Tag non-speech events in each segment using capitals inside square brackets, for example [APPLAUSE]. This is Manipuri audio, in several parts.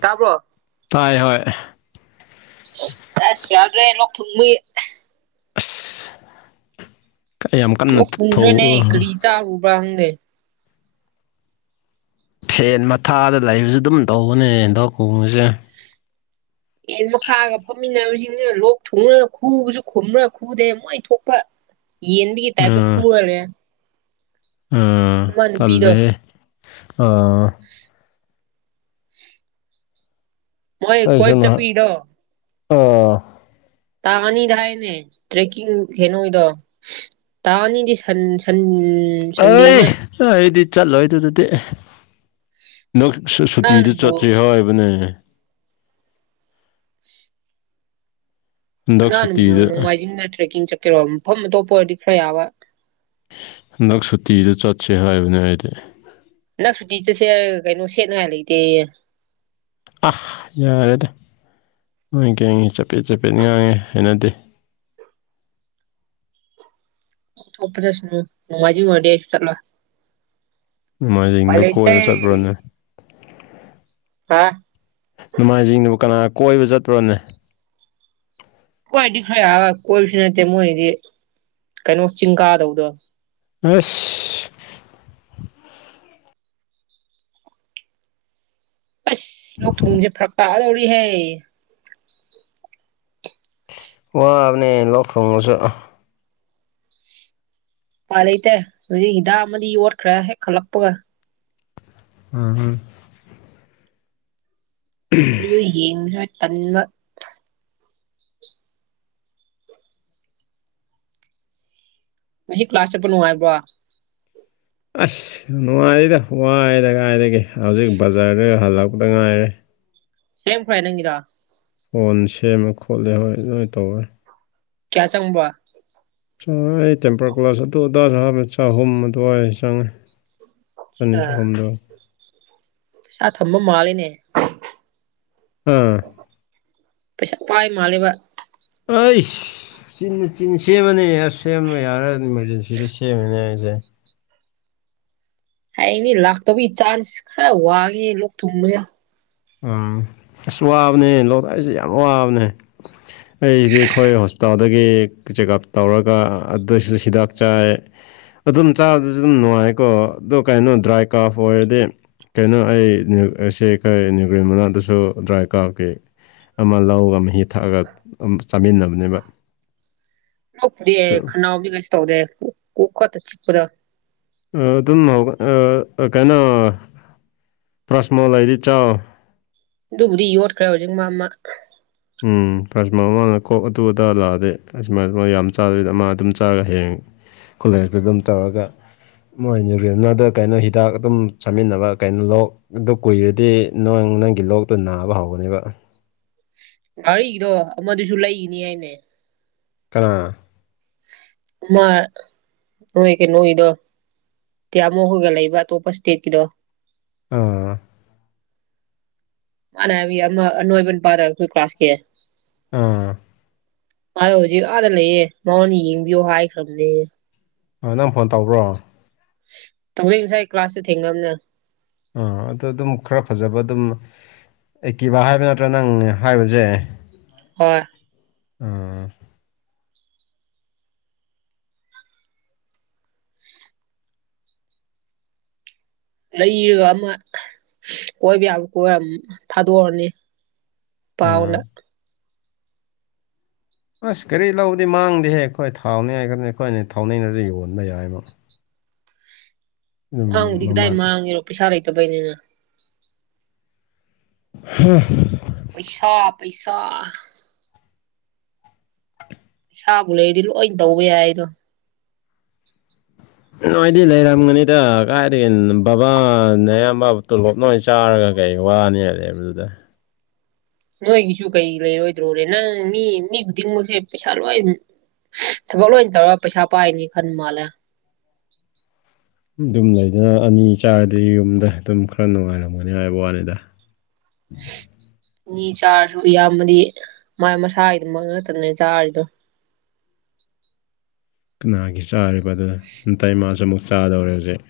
ꯇꯥꯕꯔ ꯇꯥꯏ ꯍꯣꯏ ꯑꯁ꯭ ꯌꯥꯗ꯭ꯔꯦꯅ ꯊ [UNINTELLIGIBLE] ꯌꯥꯝ ꯀꯟꯅ ꯑꯣ ꯊꯧ ꯄꯔꯅꯦ ꯀꯔꯤ ꯇꯥꯔ ꯎꯕꯪꯒꯦ ꯐꯦꯟ ꯃꯊꯥꯗ ꯂꯩꯕꯁꯨ ꯑꯗꯨꯝ ꯇꯧꯕꯅꯦ ꯍꯦꯟꯗꯥꯛ ꯀꯣꯡꯉꯁꯦ ꯑꯦ ꯃꯈꯥꯒ ꯐꯝꯃꯤꯟꯅꯕꯁꯤꯡꯁꯤꯅ ꯂꯣꯛ ꯊꯨꯡꯅꯒ ꯈꯨꯕꯁꯨ ꯈꯨꯝꯕ꯭ꯔꯒ ꯈꯨꯗꯩꯦ ꯃꯛꯣꯏ ꯊꯣꯛꯄ ꯌꯦꯟꯕꯤꯒꯤ ꯇꯥꯏꯕ ꯍꯨꯔꯦ ꯅꯨꯄꯤꯗꯣ ꯊꯜꯗ ꯃꯣꯏ ꯀꯣꯏꯕ ꯁꯥꯏꯁꯅꯍ ꯆꯠꯄꯒꯤꯗꯣ ꯑ ꯇ ꯑꯅꯤꯗ ꯍꯥꯏꯅꯦ ꯇ꯭ꯔꯦꯛꯀꯤ ꯍꯅꯣꯣꯏꯗ ꯇꯥꯅꯤꯗꯤ ꯁꯟ ꯁꯟꯝ ꯑꯩ ꯁꯟꯗꯦꯅ ꯑꯩꯗꯤ ꯆꯠꯂꯣꯏ ꯑꯗꯨꯗꯗꯤ ꯅꯪ ꯁꯨꯇꯤꯗ ꯀꯅꯥꯅꯕꯨ ꯆꯠꯁꯦ ꯍꯥꯏꯕꯅꯦ [UNINTELLIGIBLE] ꯍꯟꯗꯛ ꯀꯅꯥꯕꯨ ꯁꯨꯇꯤꯗ ꯅꯣꯡꯃꯥꯏꯖꯤꯡꯗ ꯇ꯭ꯔꯦꯛꯀꯤꯡ ꯆꯠꯀꯦꯔꯣ ꯃꯐꯝ ꯑꯇꯣꯞꯄ ꯑꯣꯏꯔꯗꯤ ꯈꯔ ꯌꯥꯕ ꯅꯛ ꯁꯨꯇꯤꯗꯨ ꯆꯠꯁꯦ ꯍꯥꯏꯕꯅꯦ ꯍꯥꯏꯗꯤ ꯟꯗꯛ ꯁꯨꯇꯤ ꯆꯠꯁꯦ ꯀꯩꯅꯣ ꯁꯦꯠꯅꯉꯥꯏ ꯂꯩꯇꯦ ꯑꯍ ꯌꯥꯔꯦꯗ ꯅꯨꯡꯉꯥꯏ ꯀꯦ ꯆꯠꯄꯦꯠ ꯆꯠꯄꯦꯠ ꯉꯥꯡꯉꯦ ꯍꯥꯏꯅꯗꯦ ꯑꯣ꯭ꯔꯁꯅ ꯃꯃꯖꯤ ꯃ ꯍꯥꯏꯁꯂ ꯅꯃꯥꯏꯖꯤꯡꯗ ꯂꯩꯇꯦ ꯀꯣꯏꯕ ꯆꯠꯄ꯭ꯔꯣꯅꯦ ꯍꯥ ꯅꯣꯡꯃꯥꯏꯅꯖꯤꯡꯗꯕ ꯀꯅꯥ ꯀꯣꯏꯕ ꯆꯠꯄ꯭ꯔꯣꯅꯦ ꯀꯣꯏꯗꯤ ꯈꯔ ꯌꯥ ꯀꯣꯏꯕꯁꯨ ꯅꯠꯇꯦ ꯃꯣꯏꯗꯤ ꯀꯩꯅꯣ ꯆꯤꯡ ꯀꯥꯗꯧꯗꯣ ꯁ ꯑꯁ ꯂꯣꯛ ꯊꯣꯡꯁꯦ ꯐꯔꯛ ꯇꯥꯛꯑꯗꯧꯔꯤꯍꯦ ꯋꯥ ꯑꯅꯤ ꯂꯛ ꯐꯣꯡꯁꯨ ꯎꯄꯥꯏ ꯂꯩꯇꯦ ꯍꯧꯖꯤꯛ ꯍꯤꯗꯥꯛ ꯑꯃꯗꯤ ꯌꯣꯠꯈ꯭ꯔꯦ ꯍꯦꯛ ꯈꯜꯂꯛꯄꯒ ꯎꯝꯝ ꯎꯝ ꯌꯦ ꯇ ꯉ ꯀ ꯀ꯭ꯂꯥꯁ ꯆꯄꯅꯣꯉꯕꯕꯥ ꯑꯁ ꯅꯨꯡꯉꯥꯏꯔꯤꯗ ꯋꯥꯏꯔ ꯀꯥꯏꯗꯒꯤꯦ ꯍꯧꯖꯤꯛ ꯕꯖꯥꯔꯗꯨ ꯍꯜꯂꯛꯄꯗ ꯉꯥꯏꯔꯦ ꯁꯦꯝ ꯐ꯭ꯔꯥꯏ ꯅꯪꯒꯗ ꯐꯣꯟ ꯁꯦꯝꯃꯦ ꯈꯣꯠꯂꯦ ꯍꯣꯏ ꯑꯗꯨꯣꯏꯅ ꯇꯧꯋꯦ ꯀꯌꯥ ꯆꯪꯕ ꯆꯪꯉ ꯑꯩ ꯇꯦꯝꯄꯔ ꯒ꯭ꯂꯥꯁ ꯑꯗꯨ ꯑꯗꯥꯏ ꯍꯥꯏꯕ ꯆꯍꯨꯝ ꯑꯗꯨꯋꯥꯏꯗ ꯆꯪꯉꯦ ꯆꯅꯤ ꯆ ꯀꯣꯗ ꯄꯩꯁꯥ ꯊꯝꯕ ꯃꯥꯜꯂꯤꯅꯦ ꯎꯝ ꯄꯩꯁꯥ ꯄꯥꯏ ꯃꯥꯂꯦꯕ ꯑꯩ ꯆꯤ ꯆꯤꯟ ꯁꯦꯝꯃꯅꯦ ꯁꯦꯝꯕ ꯌꯥꯔ ꯏꯃꯥꯔꯖꯦꯟꯁꯤꯗ ꯁꯦꯝꯃꯦꯅꯦ ꯑꯩꯁꯦ ꯍꯥꯏꯅꯦ ꯂꯥꯛꯇꯕꯒꯤ ꯆꯥꯟꯁ ꯈꯔ ꯋꯥꯉꯦ ꯂꯣꯛ ꯊꯨꯡꯕꯗ ꯎꯝ ꯑꯁ ꯋꯥꯕꯅꯦ ꯂꯧꯣꯛꯔꯥꯛꯏꯁꯦ ꯌꯥꯝ ꯋꯥꯕꯅꯦ ꯑꯩꯁꯤꯗꯤ ꯑꯩꯈꯣꯏ ꯍꯣꯁꯄꯤꯇꯥꯜꯗꯒꯤ ꯆꯦꯛꯑꯞ ꯇꯧꯔꯒ ꯑꯗꯨꯏꯁꯤꯗ ꯍꯤꯗꯥꯛ ꯆꯥꯏ ꯑꯗꯨꯝ ꯆꯥꯕꯗꯁꯨ ꯑꯗꯨꯝ ꯅꯨꯡꯉꯥꯏꯀꯣ ꯑꯗꯨꯣ ꯀꯩꯅꯣ ꯗ꯭ꯔꯥꯏ ꯀꯥꯐ ꯑꯣꯏꯔꯗꯤ ꯀꯩꯅꯣ ꯑꯩꯁ ꯑꯩꯈꯣꯏ ꯅ꯭ꯌꯨꯒ꯭ꯔꯤ ꯃꯅꯥꯗꯁꯨ ꯗ꯭ꯔꯥꯏ ꯀꯥꯔꯈꯤ ꯑꯃ ꯂꯧꯔꯒ ꯃꯍꯤ ꯊꯛꯑꯒ ꯆꯥꯃꯤꯟꯅꯕꯅꯦꯕ ꯂꯞꯗꯤꯦ ꯈꯅꯥꯕꯤ ꯀꯁ ꯇꯧꯗꯦ ꯆꯤꯄꯗ ꯑꯗꯨꯝ ꯀꯩꯅꯣ ꯄ꯭ꯔꯁꯃꯣꯜ ꯍꯥꯏꯗꯤ ꯆꯥꯎ ꯑꯗꯨꯕꯨꯗꯤ ꯌꯣꯠꯈ꯭ꯔꯦ ꯍꯧꯖꯤꯛ ꯃꯥ ꯑꯃ ꯎꯝ ꯀꯁꯇꯃꯔ ꯃꯃꯥꯡꯗ ꯀꯣꯛ ꯑꯗꯨ ꯑꯗ ꯂꯥꯛꯑꯗꯤꯦ ꯑꯁꯨꯃꯥꯏꯅ ꯌꯥꯝ ꯆꯥꯗꯔꯤꯗ ꯃꯥ ꯑꯗꯨꯝ ꯆꯥꯔꯒ ꯍꯌꯦꯉꯦ ꯈꯨꯂꯖꯇ ꯑꯗꯨꯝ ꯇꯧꯔꯒ ꯃꯣꯏꯅꯤ ꯔꯦꯕꯅꯥꯗ ꯀꯩꯅꯣ ꯍꯤꯗꯥꯛ ꯑꯗꯨꯝ ꯆꯥꯃꯤꯟꯅꯕ ꯀꯩꯅꯣ ꯂꯣꯛ ꯑꯗꯨꯣ ꯀꯨꯏꯔꯗꯤ ꯅ ꯅꯪꯒꯤ ꯂꯣꯛꯇꯨ ꯅꯥꯕ ꯍꯧꯒꯅꯦꯕ ꯔꯤꯗꯣ ꯑꯗꯨꯗꯨꯁꯨ ꯂꯩꯑꯤꯅꯤ ꯍꯥꯏꯅꯦ ꯀꯅꯥ ꯃꯥ ꯍꯣꯏ ꯀꯩꯅꯣ ꯏꯗ ꯇꯤꯌꯥꯃꯣꯛꯒ ꯂꯩꯕ ꯑꯇꯣꯞꯄ ꯏꯁꯇꯦꯠꯀꯤꯗꯣ ꯑꯥ ꯑ ꯑꯅ ꯄꯔ ꯀ꯭ꯂꯥꯁꯀꯤ ꯑꯥ ꯑꯗꯣ ꯍꯧꯖꯤꯛ ꯑꯥꯗ ꯂꯩꯌꯦ ꯅꯉꯣꯟꯅ ꯌꯦꯡꯕꯤꯌꯣ ꯍꯥꯏꯈ꯭ꯔꯕꯅꯦ ꯍꯣꯏ ꯅꯪ ꯐꯣꯟ ꯇꯧꯕ꯭ꯔꯣ ꯊꯁꯥꯏ ꯀ꯭ꯂꯥꯁꯦ ꯊꯦꯡꯅꯕꯅꯦ ꯑꯥ ꯑꯗꯣ ꯑꯗꯨꯝ ꯈꯔ ꯐꯖꯕ ꯑꯗꯨꯝ ꯑꯩꯀꯤꯕ ꯍꯥꯏꯕ ꯅꯠꯇ꯭ꯔꯥ ꯅꯪ ꯍꯥꯏꯕꯁꯦ ꯍꯣꯏ ꯎꯝ ꯂꯩꯔꯒ ꯑꯃ ꯀꯣꯏꯕ ꯌꯥꯕ ꯀꯣꯏꯔ ꯊꯥꯗꯣꯛꯔꯅꯤ ꯑꯥ ꯄꯥꯎꯅ ꯑꯁ ꯀꯔꯤ ꯂꯧꯕꯗꯤ ꯃꯥꯡꯗꯦꯍꯦ ꯑꯩꯈꯣꯏ ꯊꯥꯎꯅꯤ ꯍꯥꯏꯒꯅꯤ ꯑꯩꯈꯣꯏꯅꯤ ꯊꯥꯎꯅꯔꯁꯨ ꯌꯣꯟꯕ ꯌꯥꯏꯕ ꯑꯗꯨꯝ ꯑꯗꯤꯛ ꯇꯥꯏ ꯃꯃꯜ ꯃꯥꯥꯡ ꯏꯔꯣ ꯄꯤꯁꯥ ꯂꯩꯇꯕꯩꯅꯤꯅ ꯍꯥꯥ ꯄꯩꯁꯥ ꯄꯩꯁꯥ ꯏꯁꯕꯨ ꯂꯩꯗꯤ ꯂꯣꯏꯅ ꯇꯧꯕ ꯌꯥꯏꯗꯣ ꯅꯣꯏꯗꯤ ꯂꯩ ꯔꯝꯒꯅꯤ ꯁꯤꯗ ꯀꯥꯏꯗꯒꯤꯦ ꯕꯕꯥꯅ ꯑꯌꯥꯝꯕ ꯇꯣꯂꯣꯞꯅꯣꯏ ꯑꯣꯏꯅ ꯆꯥꯔꯒ ꯀꯩ ꯋꯥꯅꯤ ꯍꯥꯏꯂꯦꯕꯗꯨꯗ ꯅꯣꯏꯒꯤꯁꯨ ꯀꯩ ꯂꯩꯔꯣꯏꯗ꯭ꯔꯣꯣꯔꯦ ꯅꯪ ꯃꯤ ꯃꯤ ꯈꯨꯗꯤꯡꯃꯛꯁꯦ ꯄꯩꯁꯥ ꯂꯣꯏ ꯊ ꯐ ꯂ ꯇꯧꯔ ꯄꯩꯁꯥ ꯄꯥꯏꯅꯤ ꯈꯟ ꯃꯥꯜꯂꯦ ꯑꯗꯨꯝ ꯂꯩꯗꯅ ꯑꯅꯤ ꯆꯥꯔꯗꯤ ꯌꯨꯝꯗ ꯑꯗꯨꯝ ꯈꯔ ꯅꯨꯡꯉꯥꯏꯔꯝꯒꯅꯤ ꯍꯥꯏꯕ ꯋꯥꯅꯤꯗ ꯃꯤ ꯆꯥꯔꯁꯨ ꯏꯌꯥꯝꯕꯗꯤ ꯃꯥꯏ ꯃꯁꯥꯒꯤꯗꯨꯃꯛꯉꯛꯇꯅꯦ ꯆꯥꯔꯗꯣ ꯀꯅꯥꯒꯤ ꯆꯥꯔꯤꯕ ꯑꯗꯨ ꯅꯨꯡꯇ ꯃꯥꯁꯨ ꯑꯃꯨꯛ ꯆꯥꯗꯧꯔꯦ ꯍꯧꯖꯤꯛ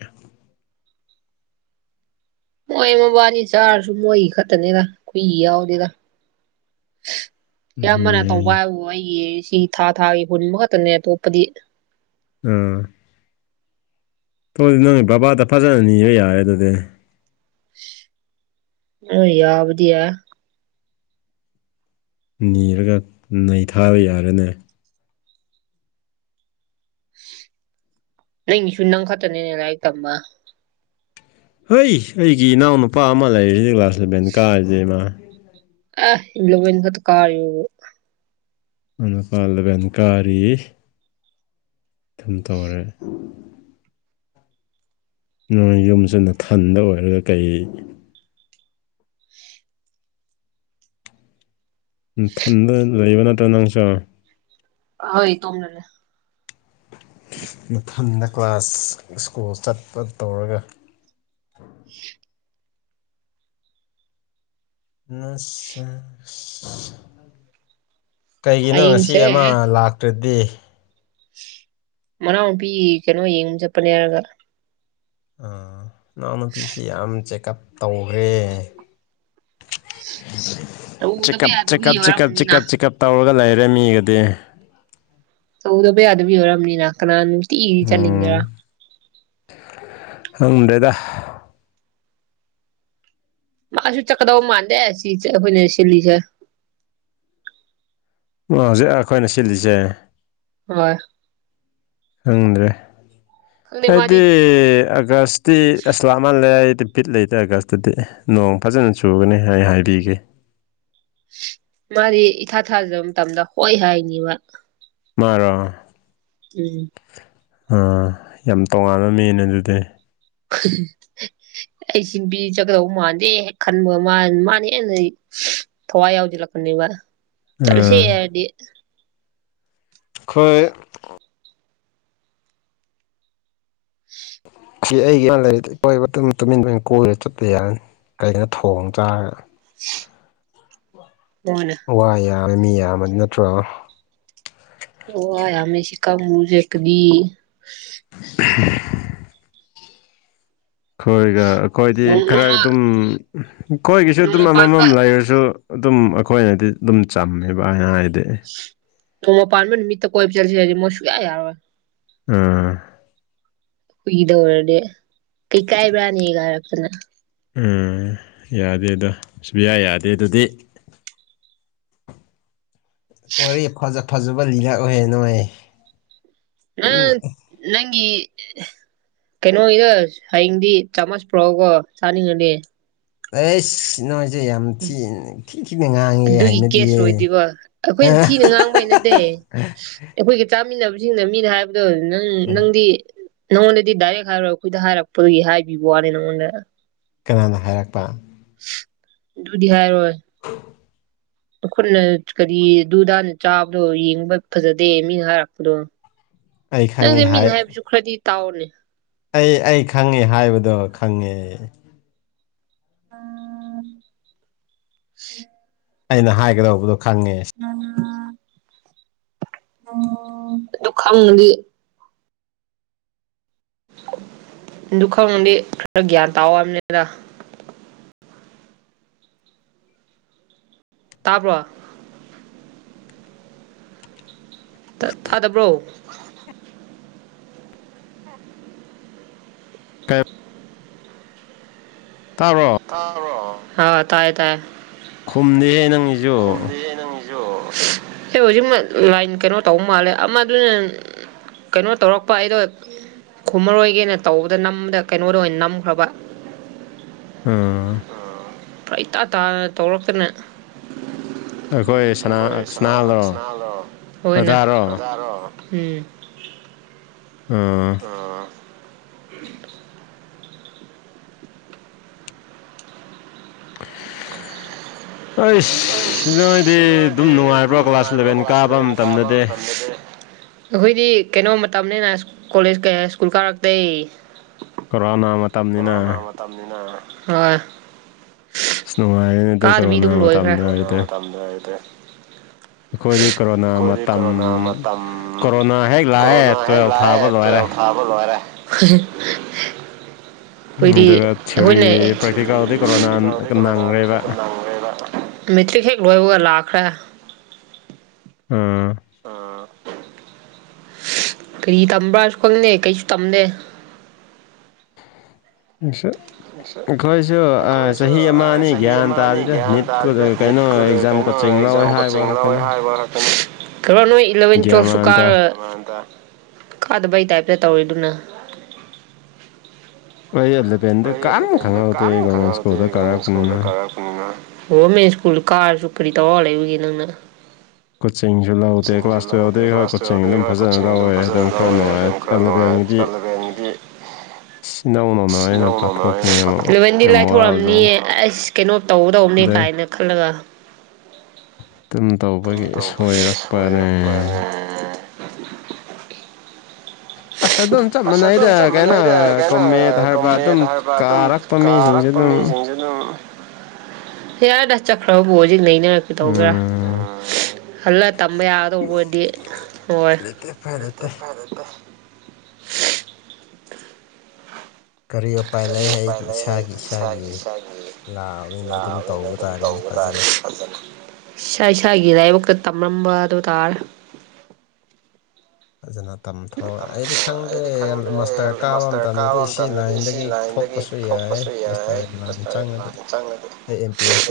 ꯃꯣꯏ ꯃꯕꯥꯅꯤ ꯆꯥꯔꯁꯨ ꯃꯣꯏ ꯈꯛꯇꯅꯤꯗ ꯀꯨꯏ ꯌꯥꯎꯗꯦꯗ [UNINTELLIGIBLE] ꯑꯌꯥꯝꯕꯅ ꯇꯧꯕ ꯍꯥꯏꯕꯨ ꯑꯩꯒꯤ ꯁꯤ ꯊꯥ ꯊꯥꯒꯤ ꯍꯨꯟꯕ ꯈꯛꯇꯅꯦ ꯑꯇꯣꯞꯄꯗꯤ ꯎꯝ ꯇꯧꯗꯤ ꯅꯪꯒꯤ ꯕꯕꯥꯗ ꯐꯖꯅ ꯅꯤꯕ ꯌꯥꯔꯦ ꯑꯗꯨꯗꯤ ꯍꯣꯏ ꯌꯥꯕꯗꯤ ꯌꯥꯢ ꯅꯤꯔꯒ ꯅꯩꯊꯥꯕ ꯌꯥꯔꯦꯅꯦ ꯅꯪꯁꯨ ꯅꯪ ꯈꯛꯇꯅꯦꯅꯦ ꯅꯥꯏ ꯇꯝꯕ ꯍꯣꯏ ꯑꯩꯒꯤ ꯏꯅꯥꯎꯅꯨꯄꯥ ꯑꯃ ꯂꯩꯔꯤꯁꯤꯗꯤ ꯀ꯭ꯂꯥꯁ ꯂꯚꯦꯟ ꯀꯥꯔꯤꯁꯦ ꯃꯥ ꯑꯁ ꯏꯂꯕꯦꯟ ꯈꯠꯇ ꯀꯥ [UNINTELLIGIBLE] ꯃꯅꯄꯥ ꯂꯕꯦꯟ ꯀꯥꯔꯤ ꯑꯗꯨꯝ ꯇꯧꯔꯦ ꯅꯣꯏ ꯌꯨꯝꯁꯤ ꯅꯊꯟꯗ ꯑꯣꯏꯔꯒ ꯀꯩ ꯊꯟꯗ ꯂꯩꯕ ꯅꯠꯇ꯭ꯔꯒ ꯅꯪꯁꯨ ꯍꯣꯏ ꯏꯇꯣꯝꯅꯅꯦ ꯐꯪꯒ [UNINTELLIGIBLE] ꯀ꯭ꯂꯥꯁ ꯁ꯭ꯀꯨꯜ ꯆꯠꯄ ꯇꯧꯔꯒ ꯑ ꯀꯩꯒꯤꯅꯣ ꯉꯁꯤ ꯍꯌꯦꯡꯁꯦ ꯑꯃ ꯂꯥꯛ ꯇ꯭ꯔꯗꯤ ꯃꯅꯥꯎꯄꯤ ꯀꯩꯅꯣ ꯌꯦꯡ ꯆꯄꯅꯤ ꯍꯥꯔꯒ ꯅꯥꯎꯅꯨꯄꯤꯁꯤ ꯌꯥꯝ ꯆꯦꯛꯀꯑꯞ ꯇꯧꯈ꯭ꯔꯦ ꯇꯧꯗꯕ ꯆꯦꯀꯞ ꯆꯦꯀꯞ ꯌꯥꯗꯕꯒꯤ ꯑꯣꯏꯔꯝꯃꯅꯤꯅ ꯆꯦꯀꯞ ꯆꯦꯀꯞ ꯇꯧꯔꯒ ꯂꯩꯔꯦ ꯃꯤꯒꯗꯤ ꯇꯧꯗꯕ ꯌꯗꯕꯒꯤ ꯑꯣꯏꯔ ꯑ ꯑꯃꯅꯤꯅ ꯀꯅꯅ ꯅꯨꯇꯤꯒꯤ ꯆꯅꯤꯡꯒꯦꯔꯥ ꯈꯪꯗꯦꯗ ꯃꯥꯁꯨ ꯆꯠꯀꯗꯧ ꯃꯥꯟꯗꯦ ꯁꯤ ꯑꯩꯈꯣꯏꯅ ꯁꯤꯜꯂꯤꯁꯦ ꯍꯧꯖꯤꯛ ꯑꯩꯈꯣꯏꯅ ꯁꯤꯜꯂꯤꯁꯦ ꯍꯣꯏ ꯈꯪꯗ꯭ꯔꯦ ꯈꯪꯗꯦ ꯃꯥꯗꯤ ꯑꯩꯗꯤ ꯑꯥꯒꯁ ꯇꯤ ꯑꯁꯂꯥꯃꯜꯂꯦꯗꯤ ꯕꯤꯠ ꯂꯩꯇꯔꯒꯁꯇꯗꯤ ꯅꯣꯡ ꯐꯖꯅ ꯆꯨꯒꯅꯤ ꯍꯥꯏ ꯍꯥꯏꯕꯤꯒꯦ ꯃꯥꯗꯤ ꯏꯊꯥ ꯊꯥꯖꯕ ꯃꯇꯝꯗ ꯍꯣꯏ ꯍꯥꯏꯅꯤꯕ ꯃꯥꯔꯣ ꯎꯝ ꯌꯥꯝ ꯇꯣꯉꯥꯟꯕ ꯃꯤꯅꯦ ꯑꯗꯨꯗꯤ [UNINTELLIGIBLE] ꯑꯩ ꯁꯤ ꯕꯤ ꯆꯠꯒꯗꯧ ꯃꯥꯟꯗꯦ ꯈꯟꯕ ꯃꯥ ꯃꯥꯅ ꯍꯦꯟꯅ ꯊꯋꯥꯏ ꯌꯥꯎꯖꯤꯜ ꯂꯛꯄꯅꯦꯕ ꯑꯥ ꯆꯂꯁꯤ ꯑꯩꯈꯣꯏ [UNINTELLIGIBLE] ꯁꯤ ꯑꯩꯒꯤ ꯌꯥꯝ ꯂꯩꯔꯤꯗꯤ ꯏꯀꯣꯏꯕ ꯑꯗꯨꯝ ꯇꯨꯃꯤꯟ ꯇꯨꯃꯤꯟ ꯀꯣꯏꯔꯦ ꯆꯠꯄ ꯌꯥꯔꯅꯤ ꯀꯩꯒꯤꯅꯣ ꯊꯣꯡ ꯆꯥꯔꯒ [UNINTELLIGIBLE] ꯋꯥ ꯑꯣꯅ ꯋꯥ ꯌꯥꯔ ꯃꯤ ꯌꯥꯝꯃ ꯅꯠꯇ꯭ꯔꯣ ꯌꯥ ꯌꯥꯝꯃꯦ ꯁꯤ ꯀꯥꯡꯕꯨꯁꯦꯀꯒꯤ ꯎ ꯈꯣꯏꯒ ꯑꯩꯈꯣꯏꯗꯤ ꯈꯔ ꯅꯣꯡꯃ ꯑꯗꯨꯝ ꯈꯣꯏꯒꯤꯁꯨ ꯑꯗꯨꯝ ꯅꯣꯡꯃ ꯄꯥꯟꯕ ꯑꯃꯃꯝ ꯂꯩꯔꯁꯨ ꯑꯗꯨꯝ ꯑꯩꯈꯣꯏꯅꯗꯤ ꯑꯗꯨꯝ ꯆꯝꯃꯦꯕ ꯑꯅ ꯍꯥꯏꯗꯤ ꯅꯣꯡꯃ ꯄꯥꯟꯕ ꯅꯨꯃꯤꯠꯇ ꯀꯣꯏꯕ ꯆꯁꯤꯖ ꯃꯣꯏ ꯁꯨꯛꯌꯥ ꯌꯥꯔꯣꯏ ꯑꯥ ꯀꯨꯏꯗꯧꯔꯗꯤ ꯀꯩ ꯀꯥꯏꯕ꯭ꯔꯥꯅꯦ ꯀꯥꯏꯔꯛꯇꯅ ꯎꯝ ꯌꯥꯗꯦ ꯑꯗꯣ ꯁꯨꯌꯥ ꯌꯥꯗꯦ ꯑꯗꯨꯗꯤ ꯋꯥꯔꯤ ꯐꯖ ꯐꯖꯕ ꯂꯤꯂꯛ ꯑꯣꯏꯌꯦ ꯅꯣꯏ ꯑ ꯎꯝ ꯅꯪꯒꯤ ꯀꯩꯅꯣꯒꯤꯗ ꯍꯌꯦꯡꯗꯤ ꯆꯥꯃꯁ ꯄꯨꯔꯛꯎ ꯀꯣ ꯆꯥꯅꯤꯡꯉꯗꯤ ꯑꯦꯁ ꯅꯣꯏꯖꯤ ꯌꯥꯝ ꯊꯤ ꯊꯤꯅ ꯉꯥꯡ ꯑꯗꯨꯒꯤ ꯀꯦꯁ ꯂꯣꯏꯗꯤꯕꯣ ꯑꯩꯈꯣꯏꯅ ꯊꯤꯅ ꯉꯥꯡꯕ ꯅꯠ ꯇꯦ ꯑꯩꯈꯣꯏꯒ ꯆꯥꯃꯤꯟꯅꯕꯁꯤꯡꯅ ꯃꯤꯅ ꯍꯥꯏꯕꯗꯣ ꯅꯪ ꯎꯝ ꯅꯪꯗꯤ ꯅꯪꯉꯣꯟꯗꯗꯤ ꯗꯥꯏꯔꯦꯛ ꯍꯥꯏꯔꯣꯏ ꯑꯩꯈꯣꯏꯗ ꯍꯥꯏꯔꯛꯄꯗꯨꯒꯤ ꯍꯥꯏꯕꯤꯕ ꯋꯥꯅꯤ ꯅꯪꯉꯣꯟꯗ ꯀꯅꯥꯅ ꯍꯥꯏꯔꯛꯄ ꯗꯨꯗꯤ ꯍꯥꯏꯔꯣꯏ [UNINTELLIGIBLE] ꯑꯩꯈꯣꯏꯅ ꯀꯔꯤ ꯗꯨꯗꯥꯅ ꯆꯥꯕꯗꯣ ꯌꯦꯡꯕ ꯐꯖꯗꯦ ꯃꯤꯅ ꯍꯥꯏꯔꯛꯄꯗꯣ ꯑꯩ ꯈꯪꯉꯤ ꯅꯪꯗꯤ ꯍꯥꯏ ꯃꯤꯅ ꯍꯥꯏꯕꯁꯨ ꯈꯔꯗꯤ ꯇꯥꯎꯅꯦ ꯑꯩ ꯑꯩ ꯈꯪꯉꯦ ꯍꯥꯏꯕꯗꯣ ꯈꯪꯉꯦ ꯎꯝ ꯑꯩꯅ ꯍꯥꯏꯒꯗꯧꯕꯗꯣ ꯈꯪꯉꯦ ꯎꯝ ꯎꯝ ꯑꯗꯨ ꯈꯪꯉꯗꯤ ꯗꯨ ꯈꯪꯉꯗꯤ ꯈꯔ ꯒ꯭ꯌꯥꯟ ꯇꯥꯎ ꯍꯥꯏꯃꯤꯗ ꯇꯥꯕ꯭ꯔꯣ ꯇꯥꯗꯕ꯭ꯔꯣ ꯀꯩ ꯇꯥꯕ꯭ꯔꯣ ꯍꯥꯎ ꯇꯥꯏ ꯇꯥꯏ ꯈꯨꯝꯗꯦꯍꯦ ꯅꯪ ꯈꯨꯝꯗꯤꯌꯦ ꯅꯪ ꯑꯦ ꯍꯧꯖꯤꯛꯃꯛ ꯂꯥꯏꯟ ꯀꯩꯅꯣ ꯇꯧꯕ ꯃꯥꯜꯂꯦ ꯑꯃ ꯑꯗꯨꯅ ꯀꯩꯅꯣ ꯇꯧꯔꯛꯄ ꯑꯩꯗꯣ ꯈꯨꯝꯃꯔꯣꯏꯒꯦꯅ ꯇꯧꯕꯗ ꯅꯝꯕꯗ ꯀꯩꯅꯣꯗ ꯑꯣꯏꯅ ꯅꯝꯈ꯭ꯔꯕ ꯎꯝ ꯐꯔꯛ ꯏꯇꯥ ꯇꯥꯅ ꯇꯧꯔꯛꯇꯅ ꯑꯩꯈꯣꯏ ꯁꯅꯥ ꯑꯩꯈꯣꯏꯅꯥ ꯁꯅꯥꯗꯣ ꯁꯅꯥ ꯑꯣꯖꯥꯔꯣ ꯔꯗꯥꯔꫭ ꯎꯝ ꯎꯝ ꯑ [INAUDIBLE] ꯑꯩ ꯁꯤ ꯅꯣꯏꯗꯤ ꯑꯁ ꯅꯣꯏꯗꯤ ꯑꯗꯨꯝ ꯅꯨꯡꯉꯥꯏꯕ꯭ꯔꯣ ꯑꯗꯨꯝ ꯀ꯭ꯂꯥꯁ ꯅꯨꯡꯉꯥꯏꯕ꯭ꯔꯣ ꯏꯂꯚꯦꯟ ꯀꯥꯕ ꯏꯂꯚꯦꯟ ꯀꯥꯕ ꯃꯇꯝꯗꯗꯤ ꯑꯩꯈꯣꯏꯗꯤ ꯀꯩꯅꯣ ꯃꯇꯝꯅꯤꯅ ꯀꯣꯂꯦꯖ ꯀꯌꯥ ꯁ꯭ꯀꯨꯜ ꯀꯥꯔꯛꯇ‌ꯦ ꯀꯣꯔꯔꯣꯅꯥ ꯀꯣꯔꯣꯅꯥ ꯃꯇꯝꯅꯤꯅ ꯍꫭꯏ ꯅꯨꯡꯉꯥꯏꯔꯦꯅꯦ ꯑꯗꯨ ꯀꯥꯗꯕꯤ ꯀꯣꯔꯣꯅꯥ ꯑꯗꯨꯝ ꯂꯣꯏꯈ꯭ꯔꯦ ꯃꯇꯝꯗ ꯑꯣꯏꯔꯗꯤ ꯑꯩꯈꯣꯏꯗꯤ ꯀꯣꯔꯣꯅꯥ ꯑꯩꯈꫭꯏꯗꯤ ꯃꯇꯝ ꯀꯣꯔꯣꯅꯥ ꯃꯇꯝ ꯀꯣꯔꯣꯅꯥ ꯍꯦꯛ ꯂꯥꯛꯑꯦ ꯀꯣꯔꯣꯅꯥ ꯍ‌ꯦꯛ ꯇꯨꯋꯦꯜꯐ ꯂꯥꯛꯑꯦ ꯊꯥꯕ ꯂꯣꯏꯔꯦ ꯇꯨꯌ‌ꯦꯞ ꯊꯥ ꯂꯣꯏꯔꯦ ꯑꯩꯈꯣꯏꯗꯤ ꯑꯗꯨꯒ ꯊꯤꯑꯣꯔꯤ ꯑꯩꯈꯣꯏꯅꯦ ꯄ꯭ꯔꯦꯛꯇꯤꯀꯦꯜꯗꯤ ꯀꯣꯔꯣꯅꯥ ꯅꯪꯈ꯭ꯔꯦꯕ ꯃꯦꯇ꯭ꯔꯤꯛ ꯍꯦꯛ ꯂꯣꯏꯕꯒ ꯂꯥꯛꯈ꯭ꯔꯦ ꯑ ꯑ ꯀꯔꯤ ꯇꯝꯕ꯭ꯔꯥꯁꯨ ꯈꯪꯗꯦ ꯀꯩꯁꯨ ꯇꯝꯗꯦ ꯑꯩꯁꯨ ꯑꯩꯈꯣꯏꯁꯨ ꯑꯃ ꯑꯅꯤ ꯆꯍꯤ ꯒ꯭ꯌꯥꯟ ꯑꯃ ꯑꯅꯤ ꯇꯥꯗꯦꯗ ꯒ꯭ꯌꯥꯟ ꯅꯤꯠ ꯇꯥꯗꯦꯗ ꯀꯩꯅꯣ ꯅꯤꯠꯀꯨꯗ ꯑꯦꯛꯖꯥꯝ ꯀꯩꯅꯣ ꯀꯣꯆꯤꯡ ꯂꯧꯋꯦ ꯑꯦꯛꯖꯥꯝ ꯍꯥꯏꯕ ꯀꯣꯆꯤꯡ ꯂꯧꯋꯦ ꯈꯛꯇꯅꯦ ꯍꯥꯏꯕ ꯈꯛꯇꯅꯤ ꯈꯔ ꯅꯣꯏ ꯏꯂꯚꯦꯟ ꯒ꯭ꯌꯥꯟ ꯇꯨꯋꯦꯜꯁꯨ ꯃꯥꯟ ꯇꯥ ꯀꯥꯔ ꯀꯥꯗꯕꯩ ꯇꯥꯏꯞꯇ ꯇꯧꯔꯤꯗꯨꯅ ꯑꯩ ꯑꯦꯂꯚꯦꯟꯗ ꯑꯩꯈꯣꯏ ꯀꯅꯥꯝ ꯈꯪꯍꯧꯗꯦ ꯒꯣꯔꯃꯦꯟ ꯁ꯭ꯀꯨꯜꯗ ꯒꯣꯕꯔꯃꯦꯜ ꯁꯀꯨꯜ ꯀꯥꯔꯛꯄꯅꯤꯅ ꯀꯥꯔꯛ ꯒꯣꯔꯃꯦꯟ ꯁ꯭ꯀꯨꯜ ꯀꯥꯔꯁꯨ ꯀꯔꯤ ꯇꯧꯔꯒ ꯂꯩꯕꯒꯦ ꯅꯪꯅ ꯀꯣꯆꯤꯡꯁꯨ ꯂꯧꯗꯦ ꯀꯣꯆꯤꯡꯁꯨ ꯀ꯭ꯂꯥꯁ ꯂꯧꯗꯦ ꯇꯨꯌꯦꯜꯞꯇꯒꯤ ꯍꯣꯏ ꯀ꯭ꯂꯥꯁ ꯀꯣꯆꯤꯡ ꯇꯨꯗ ꯑꯗꯨꯝ ꯍꯣꯏ ꯐꯖꯅ ꯀꯣꯆꯤꯡ ꯑꯗꯨꯝ ꯂꯧꯋꯦ ꯐꯖꯅ ꯈꯔ ꯂꯧꯋꯦ ꯅꯨꯡꯉꯥꯏ ꯑꯗꯨꯝ ꯈꯔ ꯅꯨꯡꯉꯥꯏ ꯑꯦꯂꯚꯦꯟꯒꯤꯗꯤ ꯑꯂꯕ‌ꯦꯟꯒꯤꯗꯤ ꯑꯁ ꯏꯅꯧ ꯅꯧꯅ ꯑꯩꯅ ꯄꯥꯊꯣꯛꯄꯅꯤꯅ ꯑꯃꯨꯛ ꯌꯥꯝ ꯏꯂꯚꯦꯟꯗꯤꯂꯥꯏ ꯊꯣꯔꯅꯤ ꯋꯥꯕꯖꯥꯠꯅꯤ ꯑꯁ ꯀꯩꯅꯣ ꯇꯧꯒꯗꯧꯅꯤ ꯑꯗꯩ ꯀꯥꯏꯅ ꯈꯜꯂꯒ ꯇꯨꯝ ꯇꯧꯕꯒꯤ ꯑꯗꯨꯝ ꯇꯧꯕꯒꯤ ꯁꯣꯏꯔꯛꯄꯅꯦ ꯑꯣꯏꯔꯛꯄꯅꯦ ꯑꯁ ꯑꯗꯨꯝ ꯆꯞ ꯑꯁ ꯑꯗꯨꯝ ꯃꯥꯟꯅꯩꯗ ꯆꯞ ꯀꯩꯅꯣ ꯃꯥꯟꯅꯩꯗ ꯀꯩꯅꯣ ꯀꯣꯃꯦꯠ ꯍꯥꯏꯕ ꯑꯗꯨꯝ ꯀꯣꯃꯦꯠ ꯍꯥꯏꯕ ꯑꯗꯨꯝ ꯀꯥꯔꯛꯄ ꯃꯤꯁꯤꯡꯁꯨ ꯀꯥꯔꯛꯄ ꯑꯗꯨꯝ ꯃꯤꯁꯤꯡꯁꯨ ꯌꯥ ꯌꯥꯔꯗ ꯆꯠꯈ꯭ꯔꯕꯕꯨ ꯍꯧꯖꯤꯛ ꯅꯩꯅꯔ ꯀꯩꯗꯧꯒꯦꯔꯥ ꯎꯝ ꯍꯜꯂ ꯇꯝꯕ ꯌꯥꯒꯗꯧꯕ ꯑꯣꯏꯗꯤ ꯍꯣꯏ ꯀꯔꯤꯌꯞ ꯀꯔꯤ ꯎꯄꯥꯏ ꯂꯩ ꯑꯩꯩ ꯏꯁꯥꯒꯤ ꯏꯁꯥꯒꯤ ꯂꯥꯕꯅꯤꯅ ꯑꯗꯨꯝ ꯇꯧꯕ ꯇꯥꯔꯦ ꯏꯁꯥ ꯏꯁꯥꯒꯤ ꯂꯥꯏꯕꯛꯇ ꯇꯝꯂꯝꯝꯕ ꯑꯗꯨ ꯇꯥꯔꯦ ꯑꯩꯗꯤ ꯈꯪꯗ꯭ꯔꯦ ꯃꯥꯁꯇꯔ ꯀꯥꯕ ꯃꯇꯝꯗꯗꯤ ꯁꯤ ꯂꯥꯏꯟꯗꯒꯤ ꯊꯣꯛꯄꯁꯨ ꯌꯥꯏꯁ ꯇꯔꯦ ꯃꯥ ꯆꯥꯡꯅꯒꯦ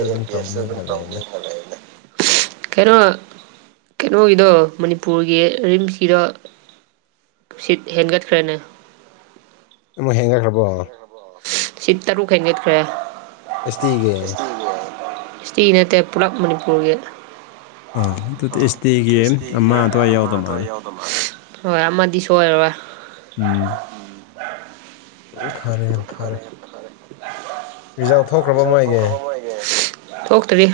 ꯑꯦꯝ ꯄꯤ ꯑꯦꯁ ꯇ ꯇꯧꯅꯤ ꯑꯗꯦ [INAUDIBLE] ꯀꯩꯅꯣ ꯀꯩꯅꯣꯒꯤꯗꯣ ꯃꯅꯤꯄꯨꯔꯒꯤ ꯔꯤꯝꯁꯀꯤꯗꯣ ꯁꯤꯠ ꯍꯦꯟꯒꯠꯈ꯭ꯔꯅꯦ ꯑꯃꯨꯛ ꯍꯦꯟꯒꯈ꯭ꯔꯕꯣ ꯁꯤꯠ ꯇꯔꯨꯛ ꯍ‌ꯦꯟꯒꯠ ꯈ꯭ꯔꯦ ꯁꯤ ꯅꯠꯇꯦ ꯄꯨꯂꯞ ꯃꯅꯤꯄꯨꯔꯒꯤ ꯑꯥ ꯑꯗꯨꯗꯤ ꯑꯦꯁ ꯇꯤꯒꯤ ꯑꯃ ꯑꯗꯨꯋꯥꯏ ꯌꯥꯎꯗ ꯃꯥꯜꯂꯦ ꯍꯣꯏ ꯑꯃꯗꯤ ꯁꯣꯏꯔꯔꯣꯏ ꯎꯝ ꯎꯝ ꯐꯔꯦ ꯌꯥꯝ ꯐꯔꯦ ꯃꯣꯏꯒꯤ ꯊꯣꯛ ꯇꯔꯤ